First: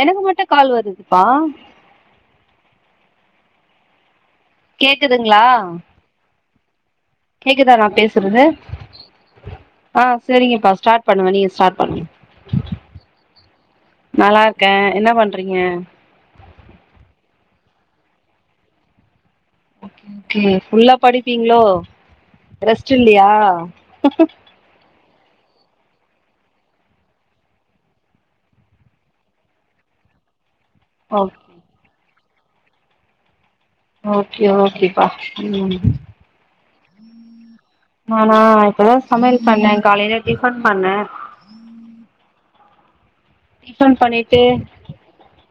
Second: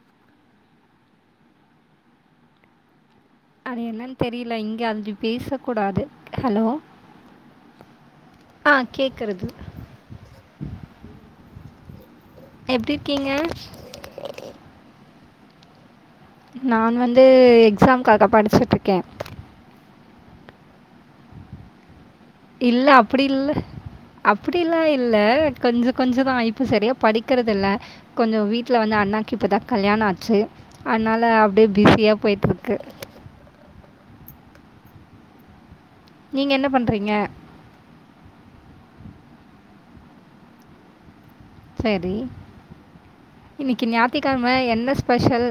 எனக்கு மட்டு கால் வருதுபா அது என்னன் தெரியல இங்க அப்டி கேக்குதுங்களா பேச கூடாது ஹலோ கேக்குதா நா பேசுறது ஆ கேட்குறது ஆ செரிங்கப்பா ஸ்டார்ட் பண்ணுங்க நீங்க ஸ்டார்ட் பண்ணுங்க எப்டி இருக்கீங்க நல்லா இருக்கே என்ன பண்றீங்க நான் வந்து எக்ஸாம்காக படிச்சுட்டு இருக்கே ஓகே ஓகே ஃபுல்லா படிப்பீங்க்ளோ ரெஸ்ட் இல்லெயா அப்டிலா இல்ல கொஞ்ச கொஞ்ச தா இப்ப சரியா படிக்கிறதுல்ல கொஞ்சோ வீட்ல வந்து அண்ணாக்கு இப்பதா கல்யாண ஆச்சு அனால ஓகே அப்டியே பிஸியா போயிட்ருக்கு ஓகே ஓகேப்பா ம் நீங்க என்ன பண்றீங்க நானா இப்பதா சமயல் பண்ணே காலையில டிஃபண் பண்ணே சரி இன்னைக்கு டிஃபன் பண்ணிட்டு ஞாத்திக்கெளம என்ன ஸ்பெஷல்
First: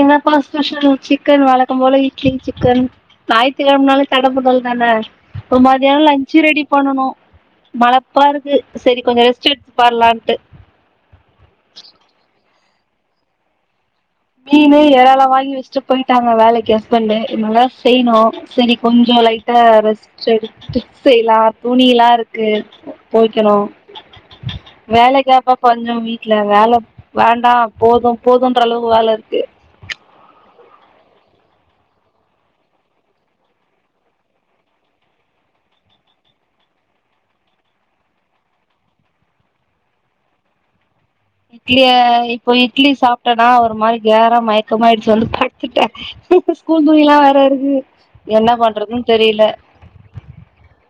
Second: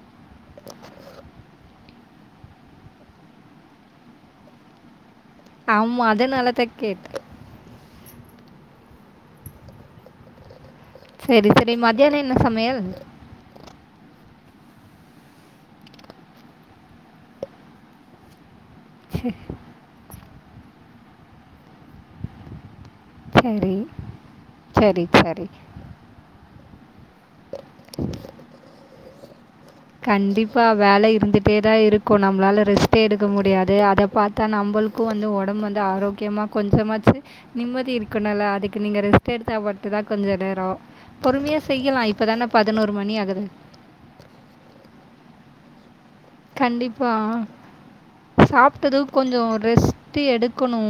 என்னப்பா ஸ்பெஷல் சிக்கன் வழக்கம் போல இட்லி சிக்கன் ஞாயித்துகெளமனாலே தடபுடல் தான இப்போ மதியானோ ஆமாம் லஞ்சு அதனால ரெடி தான் பண்ணனு கேட்டேன் மழ பா இருக்கு செரி கொஞ்சோ ரெஸ்ட் எத்து பண்லான்ட்டு செரி செரி மதியனோ என்ன சமையல் மீனு ஏறளா வாங்கி வெச்ட்டு போயிட்டாங்க வேலைக்கு ஹஸ்பண்டு இனிமேதா செய்னு செரி கொஞ்சோ சரி லைட்டா ரெஸ்ட்டு எடுத்துட் செய்லா துணிலா இருக்கு துவைக்கணு சரி. சரி, சரி. வேலைக்காப்பா ப கொஞ்சோ வீட்ல வேல வேண்டா போது போதுன்ற அளவுக்கு வேல இருக்கு கண்டிப்பா வேல இருந்துட்டே தா இருக்கு நம்மளால ரெஸ்ட்டே எடுக்க முடியாது அத பா தா நம்பளுக்கு வந்து ஒடம்பு வந்து ஆரோக்கியமாக கொஞ்சமாச்சு நிம்மதி இருக்கனுல அதுக்கு நீங்க ரெஸ்ட் எடுத்தா மட்டுதா கொஞ்ச நேரோ இல்ல இப்போ இட்லி மணி ஆகுது. சாப்டனா ஒரு மாரி கேர மயக்கமா ஆயிடுச்சு வந்து பட்த்துட்டே றோ ஸ்கூல் துணி கண்டிப்பா. எல்லா வேற இருக்கு என்ன பண்றதுன் தெரில து எடுக்கணு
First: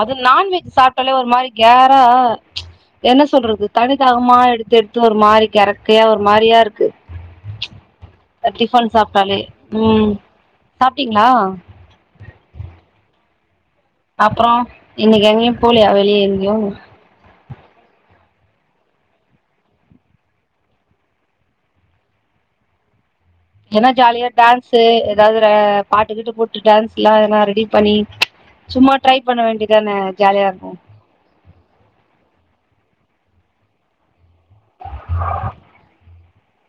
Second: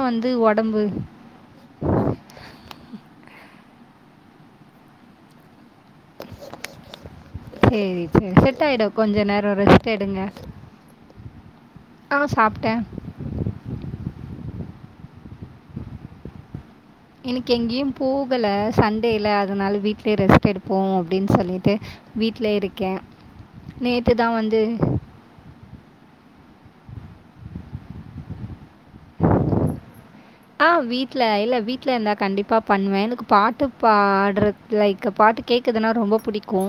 அது நான்வெஜ் சாப்ட்டாலே ஒரு மாரி கேரா என்ன சொல்றது தண்ணிதாகமா எடுத்தெடுத்து ஒரு மாரி கெரக் கையா ஒரு மாரியா இருக்கு சரி, சரி. செட் டிஃபன் ஆயிடும். கொஞ்ச சாப்ட்டாலே நேரம் ரெஸ்ட் ம் எடுங்க. சாப்ட்டீங்களா? ஆ சாப்ட்டே அப்றோ இன்னைக்கு எங்கேயு போலையா வெளிய எங்கேயு இன்னிக்கு எங்கேயு போகல சண்டேல்ல அதனால வீட்லயே ரெஸ்ட் எடுப்போ அப்டின் சொல்லிட்டு வீட்ல இருக்கே ஏன்னா ஜாலியா டான்ஸு ஏதாவது ஒரு பாட்டுக்கீட்டு போட்டு டான்ஸ்ல்லா எதனா ரெடி பண்ணி சும்மா ட்ரை பண்ண வேண்டியதானே ஜாலியா இருக்கு வீட்ல இல்ல வீட்ல இருந்தா கண்டிப்பா பண்ணுவே எனக்கு பாட்டு பாடுறது லைக் பாட்டு கேக் குதுன்னா ரொம்ப புடிக்கு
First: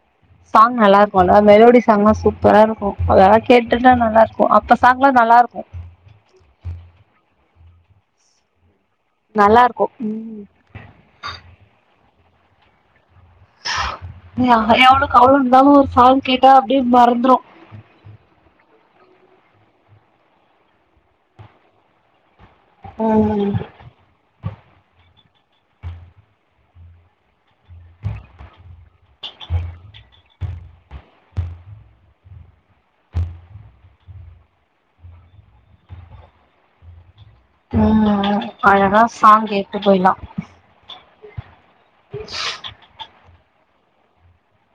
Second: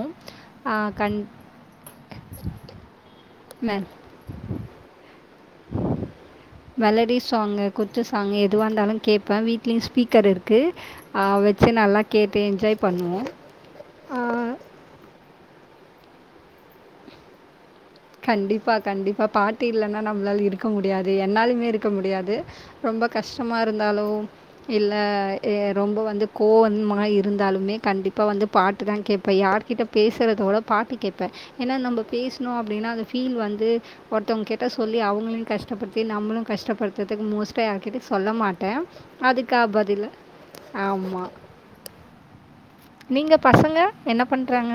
சாங் நல்லா இருக்குல்ல மெலோடி சாங்க்லா சூப்பரா இருக்கு அதெல்லா மெ கேட்டுட்டு நல்லா அப்போ சாங்க்ல்லா நல்லா இருக்கு மெலடி சாங்கு குத்து சாங்கு எதுவா இருந்தாலு கேப்ப நல்லா வீட்லேயு இருக்கு ஸ்பீக்கர் ம் இருக்கு அ வெச்சு நல்லா கேட்டு என்ஜாய் பண்ணுவோ யா எவ்ளோ கவல இருந்தாலு ஒரு சாங் கேட்டா அப்டியே மறந்துரோ கண்டிப்பா கண்டிப்பா பாட்டு இல்லன்னா நம்மளால இருக்க முடியாது என்னாலுமே இருக்க முடியாது ரொம்பக் ம் கஷ்டமா இருந்தாலோ இல்ல ஏ ரொம்போ வந்து கோவமா இருந்தாலுமே கண்டிப்பா வந்து பாட்டு தா கேப்பே யார்கிட்ட பேசுறதோட பாட்டு கேப்பே ஏன்னா நம்ப பேசணோ அப் டீன்னா அந்த ஃபீல் வந்து ஒருத்தவங்க கிட்ட சொல்லி அவுங்களையு கஷ்டப்படுத்தி நம்மளோ கஷ்டப்படுத்துறதுக்கு மோஸ்ட் லீ யாருகிட்டயு சொல்ல ம் மாட்டே அழகா சாங் அதுக்கா கேட்டு பதிலு போயிட்லா ஆமா நீங்க பசங்க என்ன பண்றாங்க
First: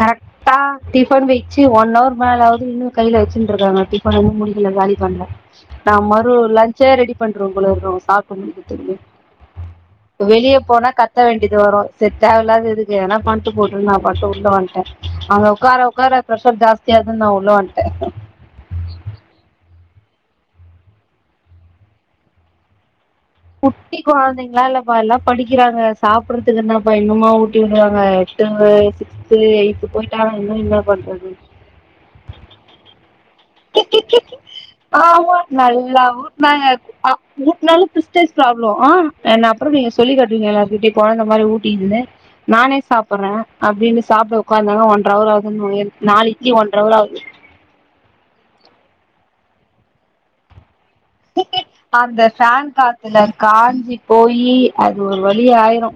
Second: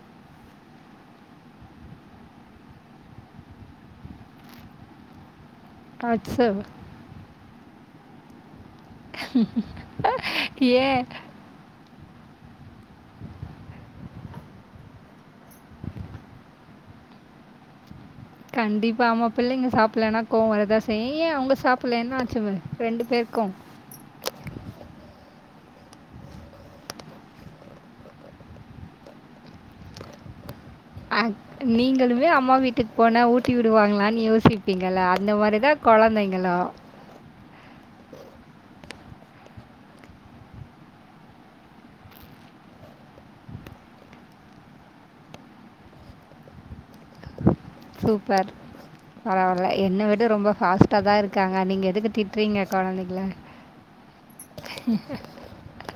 கரக்ட்டா டிஃபன் வெச்சு ஒன் ஹவர் மேலாவது இன்னோ கைல வெச்சுன்ட்ருக்காங்க டிஃபன இன்னோ முடிக்குல காலி பண்ல நா மறு அச்சோ! லஞ்சே ரெடி பண்ட்றுவே போல இருக்கு இவங்க சாப் வெளியே போனா ஏன்? கத்த வேண்டி டியது வரோ செட் ஆவ்லாதது எதுக்கு எனா பண்ட்டு போட்டுன்ட்டு நா பாட்டு வுட் உள்ள வந்ட்டே அங்க ஒக்கார ஒக்கார ப்ரெஷர் ஜாஸ்தியாதுனு நா உள்ள வந்ட்டே கண்டிப்பா ஆமா பிள்ளைங்க சாப்புலன்னா கோவோ வரதா செய்யு ஏ அவுங்க சாப்புட்ல என்ன ஆச்சு ரெண்டு பேருக்கோ குட்டி கொழந்தைங்கல்லா இல்லப்பா எல்லா படிக்கிறாங்க சாப்புடறதுக்கென்னப்பா இன்னுமா ஊட்டி விடுவாங்க இதுங்க சிக்ஸ்து எய்த்து போயிட்டாங் இன்னு என்னப் ஆ நீங்களுமே அம்மா வீட் ட்டுக்கு போனா ஊட்டி விடுவாங்களான்னு யோசிப்பீங்கலே அந்த ஆமா மாதிரிதா நல்லா கொழந்தைங்களோ ஊட்னாங்க அ ஊட்னாலு ப்ரெஸ்டேஜ் பராப்ளம் அ என்ன அப்புறோ நீங்க சொல்லி காட்டுவீங்க எல்லாரு கிட்டயு கொழந்த மாரி ஊட்டிக்கிதுன்னு நானே சாப்புடுறே அப்டீன்னு சாப்புட ஒக்காந்தானா ஒன்ற அவரு ஆகோ அவ எழுந்துக்க நாள் இட்லி ஒன்ற அவரு ஆவுது சூப்பர் பரவால்ல என்ன விட ரொம்ப ஃபாஸ்ட் அந்த ஃபேன் குழந்தைங்கள? காத்துல காஞ்சி போயி அது ஒரு வழி ஆயிரோ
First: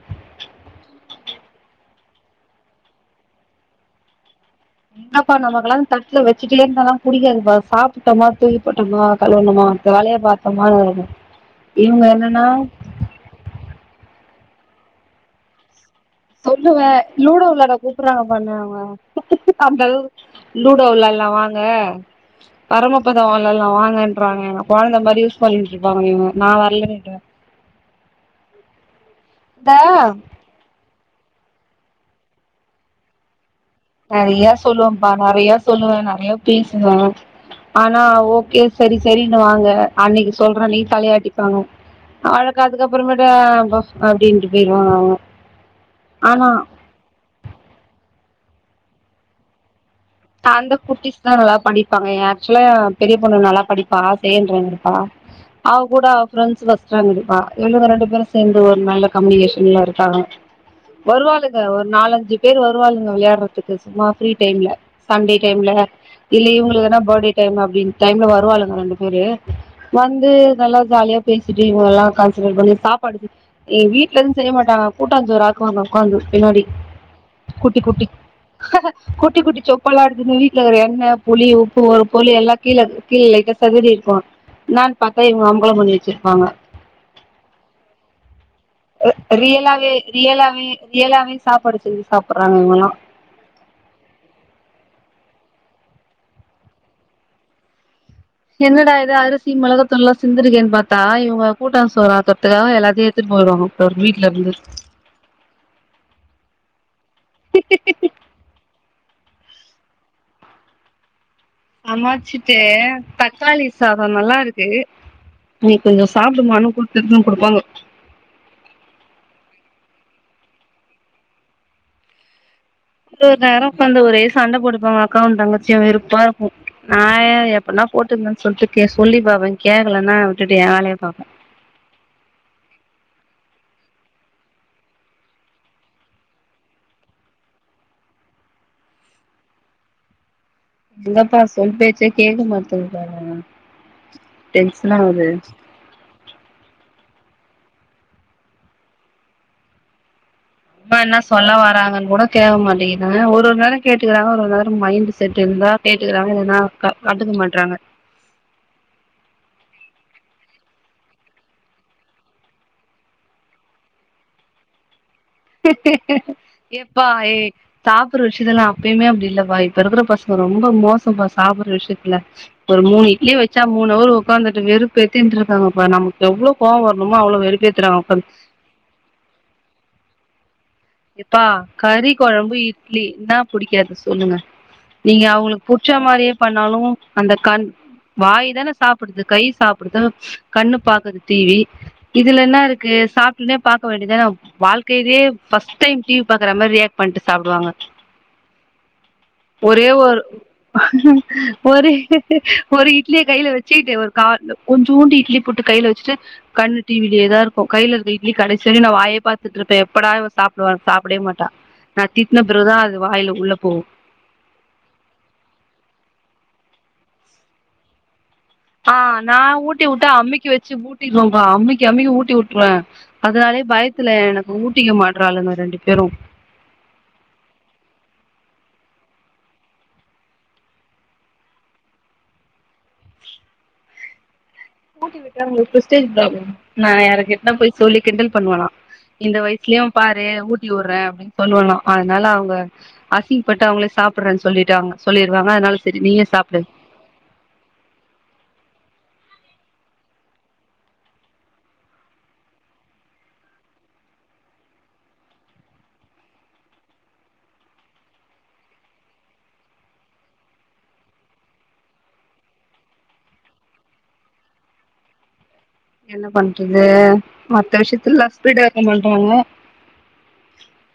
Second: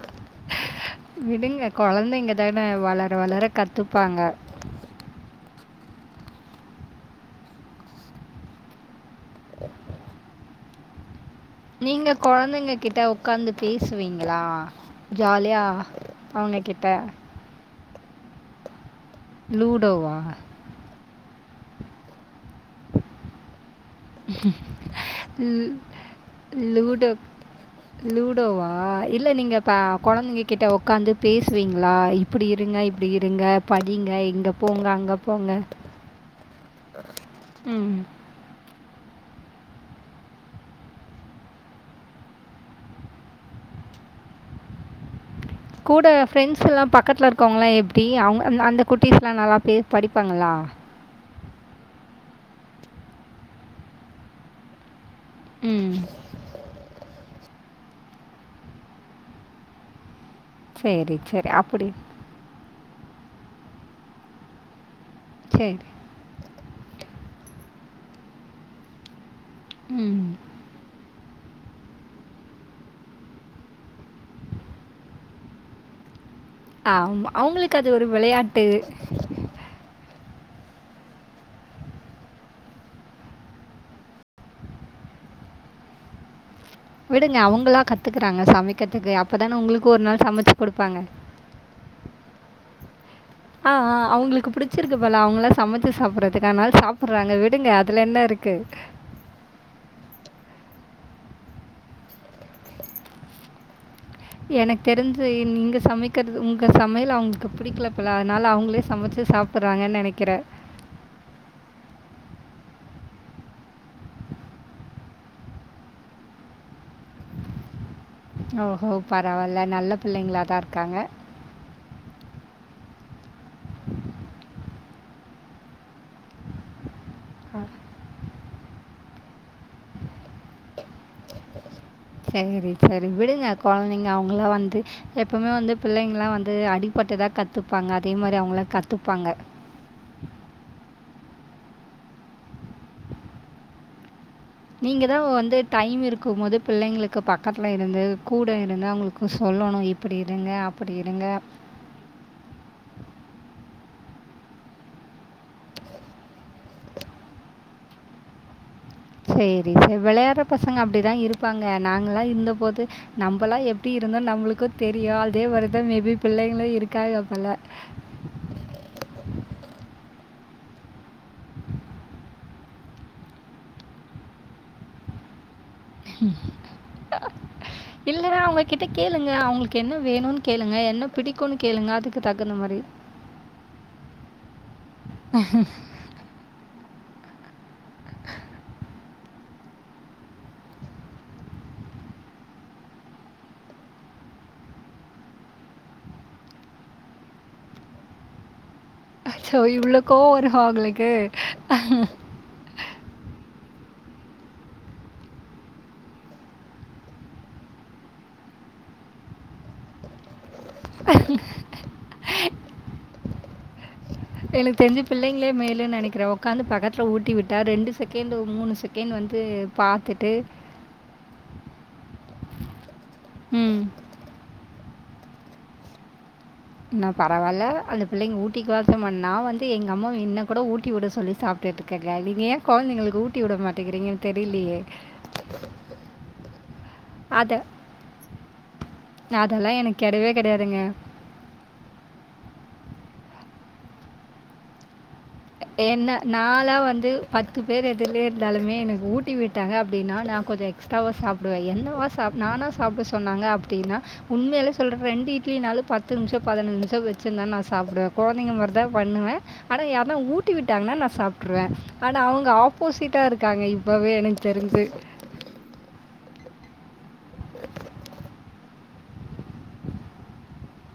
விடுங்க கொழந்தைங்க தானே வளர வளர கத்துப்பாங்க என்னப்பா நமக்கெல்லா தட்டுல வெச்சுட்டே இருந்தால்லா புடிக்காதுப்பா சாப்பிட்டோமா தூக்கிப்போட்டமா கழுவுணோமா மத்த வேலய பாத்தோமான்னு இருக்கனோ நீங்க கொழந்தைங்க கிட்ட ஒக்காந்து பேசுவீங்களா ஜாலியா அவங்க கிட்ட? சொல்லுவே லூடோ வெளாட கூப்புறாங்கப்பா என்ன அவுங்க அந்த லூடோவா? அளவுக் லூடோ வெளாட்லா வாங்க பரமப்பதோ வெளாட்லா வாங்கன் கூப்புறாங்கங்க கொழந்த மாரி யூஸ் ல் பண்ணிட்டு இருப்பாங்க இவுங்க நா லூடோ வர்லனிடுவ லூடோவா இல்ல நீங்க இந்த பா கொழந்தைங்க கிட்ட ஒக்காந்து பேசுவீங்களா இப்பிடி இருங்க இப்பிடி இருங்க படிங்க, இங்க நறையா போங்க, சொல்லுவேம்ப்பா அங்க போங்க." நறையா சொல்லுவே நறையா பேசுவே ம். ஆனா ஓகே செரி செரின்னுவாங்க அன்னக்கி சொல்ற அன்னக்கி தலையாட்டிப்பாங்க அவளுக்கு அதுக்கப்புறமேட்டு அ போ அப்டீன்ட்டு போயிருவாங்க அவளோ கூட ஃப்ரெண்ட்ஸெல்லா பக்கத்துல இருக்கவுங்கல்லா எப்டி அவுங்க அந்த குட்டீஸ்ல்லா நல்லா பேசு அந்த குட்டீஸ்தா நல்லா படிப்பாங்க ஆக்சுவலா பெரிய பொண்ணு நல்லா படிப்பா செகென்ட் ரேங்க் எடுப்பா ம். அவகூட ப்ரெண்ட்ஸ் ஃபஸ்ட் ரேங்க் எடுப்பா இவளுங்க ரெண்டு பேரு சேர்ந்து ஒரு நல்ல கம்யூனிகேஷன்ல இருக்காங்க சரி, சரி. வருவாளுங்க ஒரு அப்படி. நாலஞ்சு பேர் வருவாளுங்க விளையாட்றதுக்கு சும்மா ஃப்ரீ டைம்ல சண்டே டைம்ல சரி. இல்ல இவுங்களுக்குதா பர்த்டே டைம் அப்டின்னு டைம்ல வருவாளுங்க ரெண்டு பேரு ம். வந்து நல்லா ஜாலியா பேசிட்டு இவுங்கலலா கன்சிடர் பண்ணி சாப்பாடுக்கு ஏ வீட்ல இருந்து செய்ய மாட்டாங்க கூட்டாஞ்சோறு ஆக்குவாங்க ஒக்காந்து பின்னாடி ஆமா. அவங்களுக்கு குட்டி அது ஒரு குட்டி விளையாட்டு. குட்டி குட்டி சொப் புலா எடுத்துனு வீட்ல இருக்குற எண்ண புளி உப்பு ஒரு பொருளு எல்லா கீழ கீழ லெய்ட்டா செதறி இருக்கோ என்னன்னு பார்த்தா இங்க அமக்கலம் பண்ணி வச்சிருப்பாங்க விடுங்க, அவங்களா கத்துக்குறாங்க அ சமைக்கிறதுக்கு. அப்பதானே உங்களுக்கு ரியலாவே ஒரு நாள் சமைச்சு ரியலாவே குடுப்பாங்க. ரியலாவே சாப்பாடு செஞ்சு சாப்பட்றாங்க இவுங்களா ஆ ஆ அவுங்களுக்கு புடிச்சிருக்கு போல அவுங்களா சமைச்சு சாப்படறதுக்கு அனால சாப்பட்றாங்க விடுங்க அதுல என்ன இருக் என்னடா இது அரிசி மொளகாய் தூள்ல்லா சிந்திருக்கேன்னு பாத்தா இவுங்க கூட்டா சோறு ஆக்கறதுக்காக எல்லாத்தையு எ டுத்துன் போய்டுவாங்கா‌ போல ஒரு வீ்ட்ல இருந்து எனக்கு தெரிஞ்ச இங்க சமைக்கிறது உங்க சமையல் அவுங்களுக்கு புடிக்கல போல அதனால அவுங்களே சமைச்சு சாப்பட்றாங்கன்னு நெனைக்கற சமாச்சுட்டு தக்காளி சாதோ நல்லா இருக்கு நீ கொஞ்சம் சாப்ட்டுபாருனு குடுக்கருது குடுப்பாங்க ஓஹோ பரவால்ல நல்ல பிள்ளைங்களாதா இருக்காங்க ஒரு நேரோ பண்து ஒரே சண்ட போட்டுப்பாங்க அக்காவு தங்கச்சியு வெறுப்பா நா ஆ எப்படின்னா போட்டுக்கங்ன்னு சொல்ட்டு கே சொல்லி பாப்ப கேக்கலனா விட்டுட்டு எ வேலய பாப்ப சரிங்க ரி சரி விடுங்க கொழந்தைங்க அவுங்களா வந்து எப்பவுமே வந்து பிள்ளைங்கல்லா வந்து அடிப்பட்டுதா கத்துப்பாங்க அதே மாரி அவுங்களே கத்துப்பாங்க எங்கப்பா சொல் பேச்சே கேக்க மாட்துங்க பார நீங்க தா ஒ வந்து டைம் இருக்கும் போது பிள்ளைங்களுக்கு பக்கத்துல இருந்து கூட இருந்து அவுங்களுக்கு சொல்லணு இப்படி இருங்க அப்படி அம்மா என்ன இருங்க சொல்ல வறாங்கன்னு கூட கேக்க மாட்டேங்குதுங்க ஒரு நேரோ கேட்டுக்கறாங்க ஒரு நேரோ மைண்டு செட்டு இருந்தா கேட்டுக்கறாங்க இல்லனா க கண்டுக்க மாட்றாங்க சேரி செ வெளையாட்ற பசங்க அப்டிதா இருப்பாங்க நாங்கலா இருந்தபோது நம்பல்லா எப்டி இருந்தோ நம்மளுக்கு தெரியு அதே மாரிதா மேபி பிள்ளைங்களு இருக்காங்க போல ஒரு ஒரு விஷயத்தலு அப்பையுமே அப்டி இல்லப்பா இப்ப இருக்கற பசங்க ரொம்ப மோசம் பா சாப்பட்ற விஷயத்துல ஒரு மூணு இட்லி வெச்சா மூணு அவர் உக்காந்துட்டு வெறுப்பு ஏத்தின்ருக்காங்க பா நமக்கு எவ்ளோ கோவோ வரணுமோ அவ்ளோ வெறுப்பேத்தறாங்க பா இல்லன்னா அவங்க கிட்ட கேளுங்க அவுங்களுக்கு என்ன வேணுனு கேளுங்க என்ன எப்பா பிடிக்கும்னு கேளுங்க. கறி அதுக்கு தகுந்த குழம்பு மாரி. இட்லி என்னா புடிக்காது சொல்லுங்க நீங்க அவுங்களுக்கு புடிச்ச மாரியே பண்ணாலு அந்த கண் வாய் தான சாப் டுது கை சாப்டுது கண்ணு பாக்குது டி வி இதுல என்ன இருக்கு சாப்ட்டுனே பாக்க வேண்டியதான வாழ்க்கையிலே ஃபர்ஸ்ட் டைம் டி வி பாக்கற மாரி ரியாக்ட் பண்ட்டு சாப்டுவாங்க அச்சோ! ஒரே இவ்ளோ ஒரு கோவம் வருமா உங்களுக்கு? ஒரே ஒரு இட்லிய கையில வச்சுட்டு ஒரு கா கொஞ்சூண்டு இட்லிய புட்டு கையில வச்சுட்டு கண்ணு டிவிலயே தா இருக்கு கையில இருக்க இட்லி கடைசி வரையு நா வாயே பாத்துட்டுருப்ப எப்படா இ வ சாப்படே மாட்டா நா திட்ன பிறகுதா அது வாயில உள்ள போவு எனக்கு தெரிஞ்சு பிள்ளைங்களே மேலு நனைக்கற ஒக்காந்து பக்கத்துல ஊட்டி விட்டா ரெண்டு செகண்ட்டு மூணு ஆ நா ஊட்டி வுட்டா அமுக்கி வெச்சு ஊட்டிருவன்‌பா அமுக்கி அமுக்கி ஊட்டி உட்டுருவ அதனாலே ம். பயத்துல எனக்கு ஊட்டிக்க மாட்றாளுங்க ரெண்டு பேரு என்ன பரவாயில்ல அந்த பிள்ளைங்க ஊட்டிக்க வாத்தமன் நா‌வந்து எங்க அம்மாவ இன்னு கூட ஊட்டி விட சொல்லி சாப் டெட்டுக்க களினி கொழந்தைகளுக்கு ஊட்டி விட மாட்டேங்கறீங்கன்னு தெரிலையே ஊட்டி விட்டா அவுங்களுக்கு பிரெஸ்டிஜ் பிராப்ளம் நா யாரு கிட்ட அதை போய் சொல்லி கிண்டல் பண்வலா இந்த அதெல்லாம் வயசுலயு எனக்கு பாரு கிடையவே கிடையாதுங்க ஊட்டிவுடுறே அப்டின்னு சொல்வாலா அதனால அவுங்க அசிங்ப்பட்டு அவுங்களே சாப்டறேன்னு சொல்லிட்டாங்க சொல்லிருவாங்க அதனால செரி நீயே சாப்டு பத்து பேர் எதிர்லே இருந்தாலுமே எனக்கு ஊட்டி விட்டாங்கா அப்டின்னா நா கொஞ்சோ எக்ஸ்ட்ராவா சாப் டுவ என்னவா சாப் நானா சாப்ட சொன்னாங்க அப்டின்னா உண்மையிலே சொல்றே ரெண்டு இட்லினாலு பத்து நிமிஷோ பதினஞ்சு நிமிஷோ வச்சுதா நா சாப்டுவே கொழந்தைங்க மாரி தா பண்ணுவே அட யார்னா ஊட் ஊட்டி விட்டாங்னா நா சாப்டுருவே ஆனா அவுங்க ஆப்போசிட்டா இருக்காங்க இப்பவே எனக் தெரிஞ்சு என்ன பண்றது மத்த விஷயத்துல லா ஸ்பீடா இருக்க மாட்டோம்ல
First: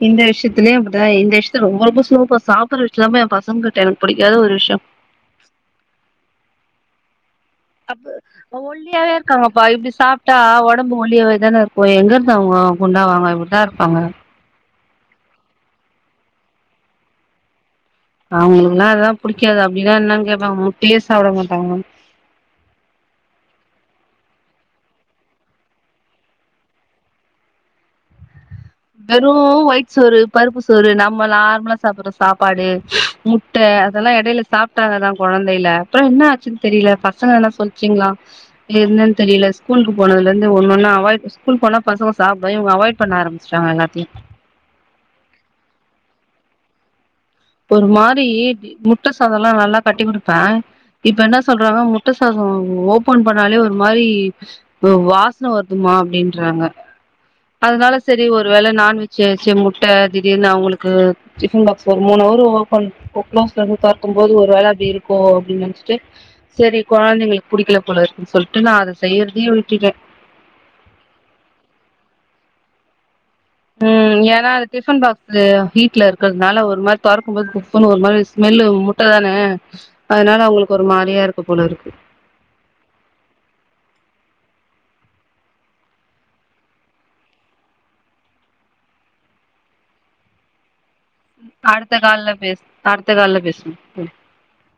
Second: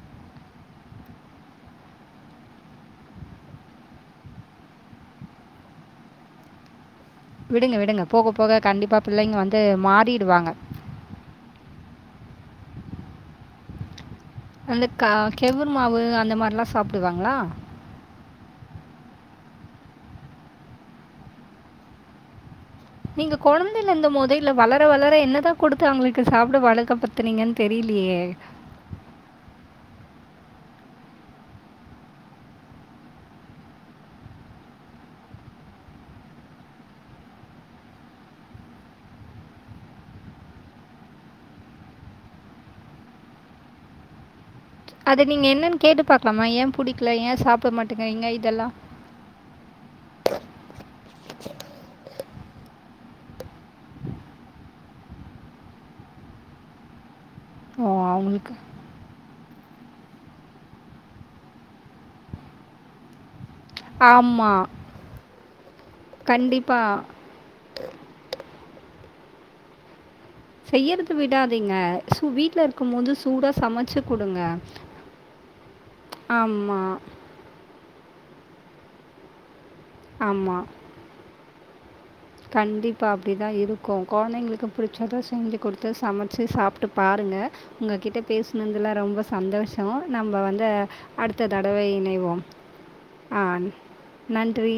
இந்த விஷயத்துலே அப்டிதா இந்த விஷயத்துல ரொம்ப ரொம்ப ஸ்லோபா சாப்டற விஷயதுலதாம்பா எ பசங்கள் ட எனக் புடிக்காத ஒரு விஷ்யோ விடுங்க, விடுங்க. போக அப்ப போக கண்டிப்பா ஒல்லியாவே பிள்ளைங்க வந்து இருக்காங்கப்பா இப்டி சாப்ட்டா மாறிடுவாங்க. ஒட் ஒடம்பு ஒல்லியாவே தான இருக்கு எங்கருந்து அவுங்க குண்டாவாங்க இப்டிதாருப்பாங்க அந்த க கெவுர் மாவு அந்த மாரிலா சாப்டுவாங்களா அவுங்குளுக்குலா இதலா புடிக்காது அப்டினா என்னான்னு கேப்பாங்க முட்டையே சாப்ட மாட்டாங்க மம் நீங்க கொழந்தைலருந்த போதே இல்ல வளர வளர என்னதா குடுத்து அவுங்களுக்கு சாப்ட வழக்க படுத்துனீங்கன்னு தெரிலயே வெறு ஒயிட் சோறு பருப்பு சோறு நாம நார்மலா சாப்ட்ற சாப்பாடு முட் ட்ட அதெல்லா எடைல சாப்ட்டாங்கதா கொழந்தைல அப்றோ என்ன ஆச்சுன்னு தெரில பசங்கல்லா சொல்ச்சுங்ளா என்னன்னு தெரில ஸ்கூலு போனதுலர்ந்து ஒன்னொன்னா அவாய்ட் ஸ்கூல்கு போனா பசங்க சாப்டவே இவங்க அவாய்ட் பண்ண ஆரம்பி ச்டாங்க ல்லாத்தையு அத நீங்க என்னன்னு கேட்டு பாக்கலாமா ஏ புடிக்கல ஏ சாப் ஒரு மாரி முட்ட சாதோ ல்லா நல்லா கட்டி குடுப்பே இப்ப என்ன சொல்றாங்கனா முட்ட சாதோ ஓபன் பண்ணாலே ஒரு மாரி தோ வாஸ்ன வருதுமா அப்டின்றாங்க ஓ! அதனால சேரி ஒரு அவங்களுக்கு வேள நான்வெஜ் வைச்சு முட்ட திடீர்னு அவுங்குளுக்கு டிஃபன் பாக்சு ஓ மூணு அவரு ஓபன் க்ளோஸ்ல இருந்து தெறகும்போது ஒரு ஆமா. வேல அப்டி இருக்கோ அப்டின்னு நெனச் சே கண்டிப்பா. சேரி கொழந்தைங்களுக்கு புடிக்கல போல இருக்குன் சொல்லிட்டு நா அத செய்றதையே விட்டுடே செய்யறது விடாதீங்க சு வீட்ல இருக்கு போது சு ம் ஏன்னா அது டிஃபன் பாக்சு ஹீட்ல இருக்குறனால ஒரு ஆமா, மாரி தொறக் க்கும் போது குப்புன்னு ஒரு மாரி ஸ்மெல்லு முட்ட தானே அதனால ஆமா. அவுங்களுக்கு ஒரு மாரியா இருக்கு போல இருக்கு கண்டிப்பா அப்டி தா இருக்கு கொழந்தைங்களுக்கு புடிச்சத செஞ்சு குடுத்து சமச்சு சாப்ட்டு பாருங்க உங்ககிட்ட பேசனதுல ரொம்ப சந்தோஷோ நம்ப வந்து அடுத்த தடவை கால்ல இணைவோ பேசு அடுத்த கால்ல ஆ பேசுவோ ம் நன்றி